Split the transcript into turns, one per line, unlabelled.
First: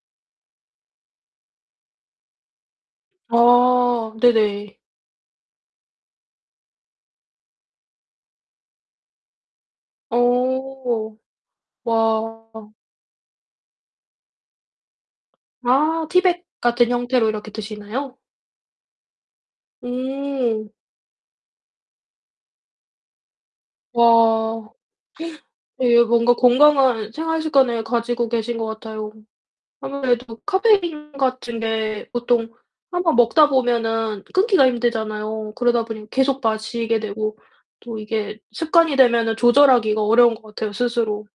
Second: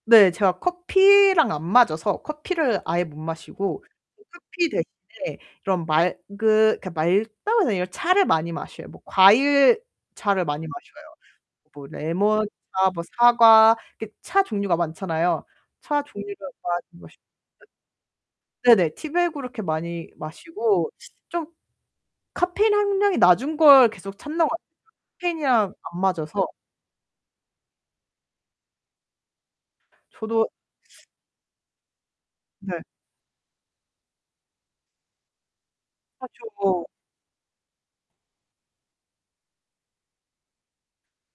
네. 제가 커피랑 안 맞아서 커피를 아예 못 마시고
어
그 커피
네네.
대신에 그런 맑으 그 맑다고 해야 되나 차를 많이 마셔요. 뭐 과일 차를 많이 마셔요.
어.
뭐 레몬차,
와.
뭐 사과 이렇게 차 종류가 많잖아요. 차
아
종류를
티백
많이
같은
마셔
형태로 이렇게 드시나요?
네네. 티백으로 이렇게 많이
음.
마시고 좀 카페인 함량이 낮은 걸 계속 찾는 것 같
와.
카페인이랑 안
예. 뭔가
맞아서.
건강한 생활 습관을 가지고 계신 것 같아요. 아무래도
저도
카페인 같은 게 보통
네.
1 번 먹다 보면은 끊기가 힘들잖아요. 그러다 보니 계속
하쵸고
마시게 되고 또 이게 습관이 되면은 조절하기가 어려운 것 같아요 스스로.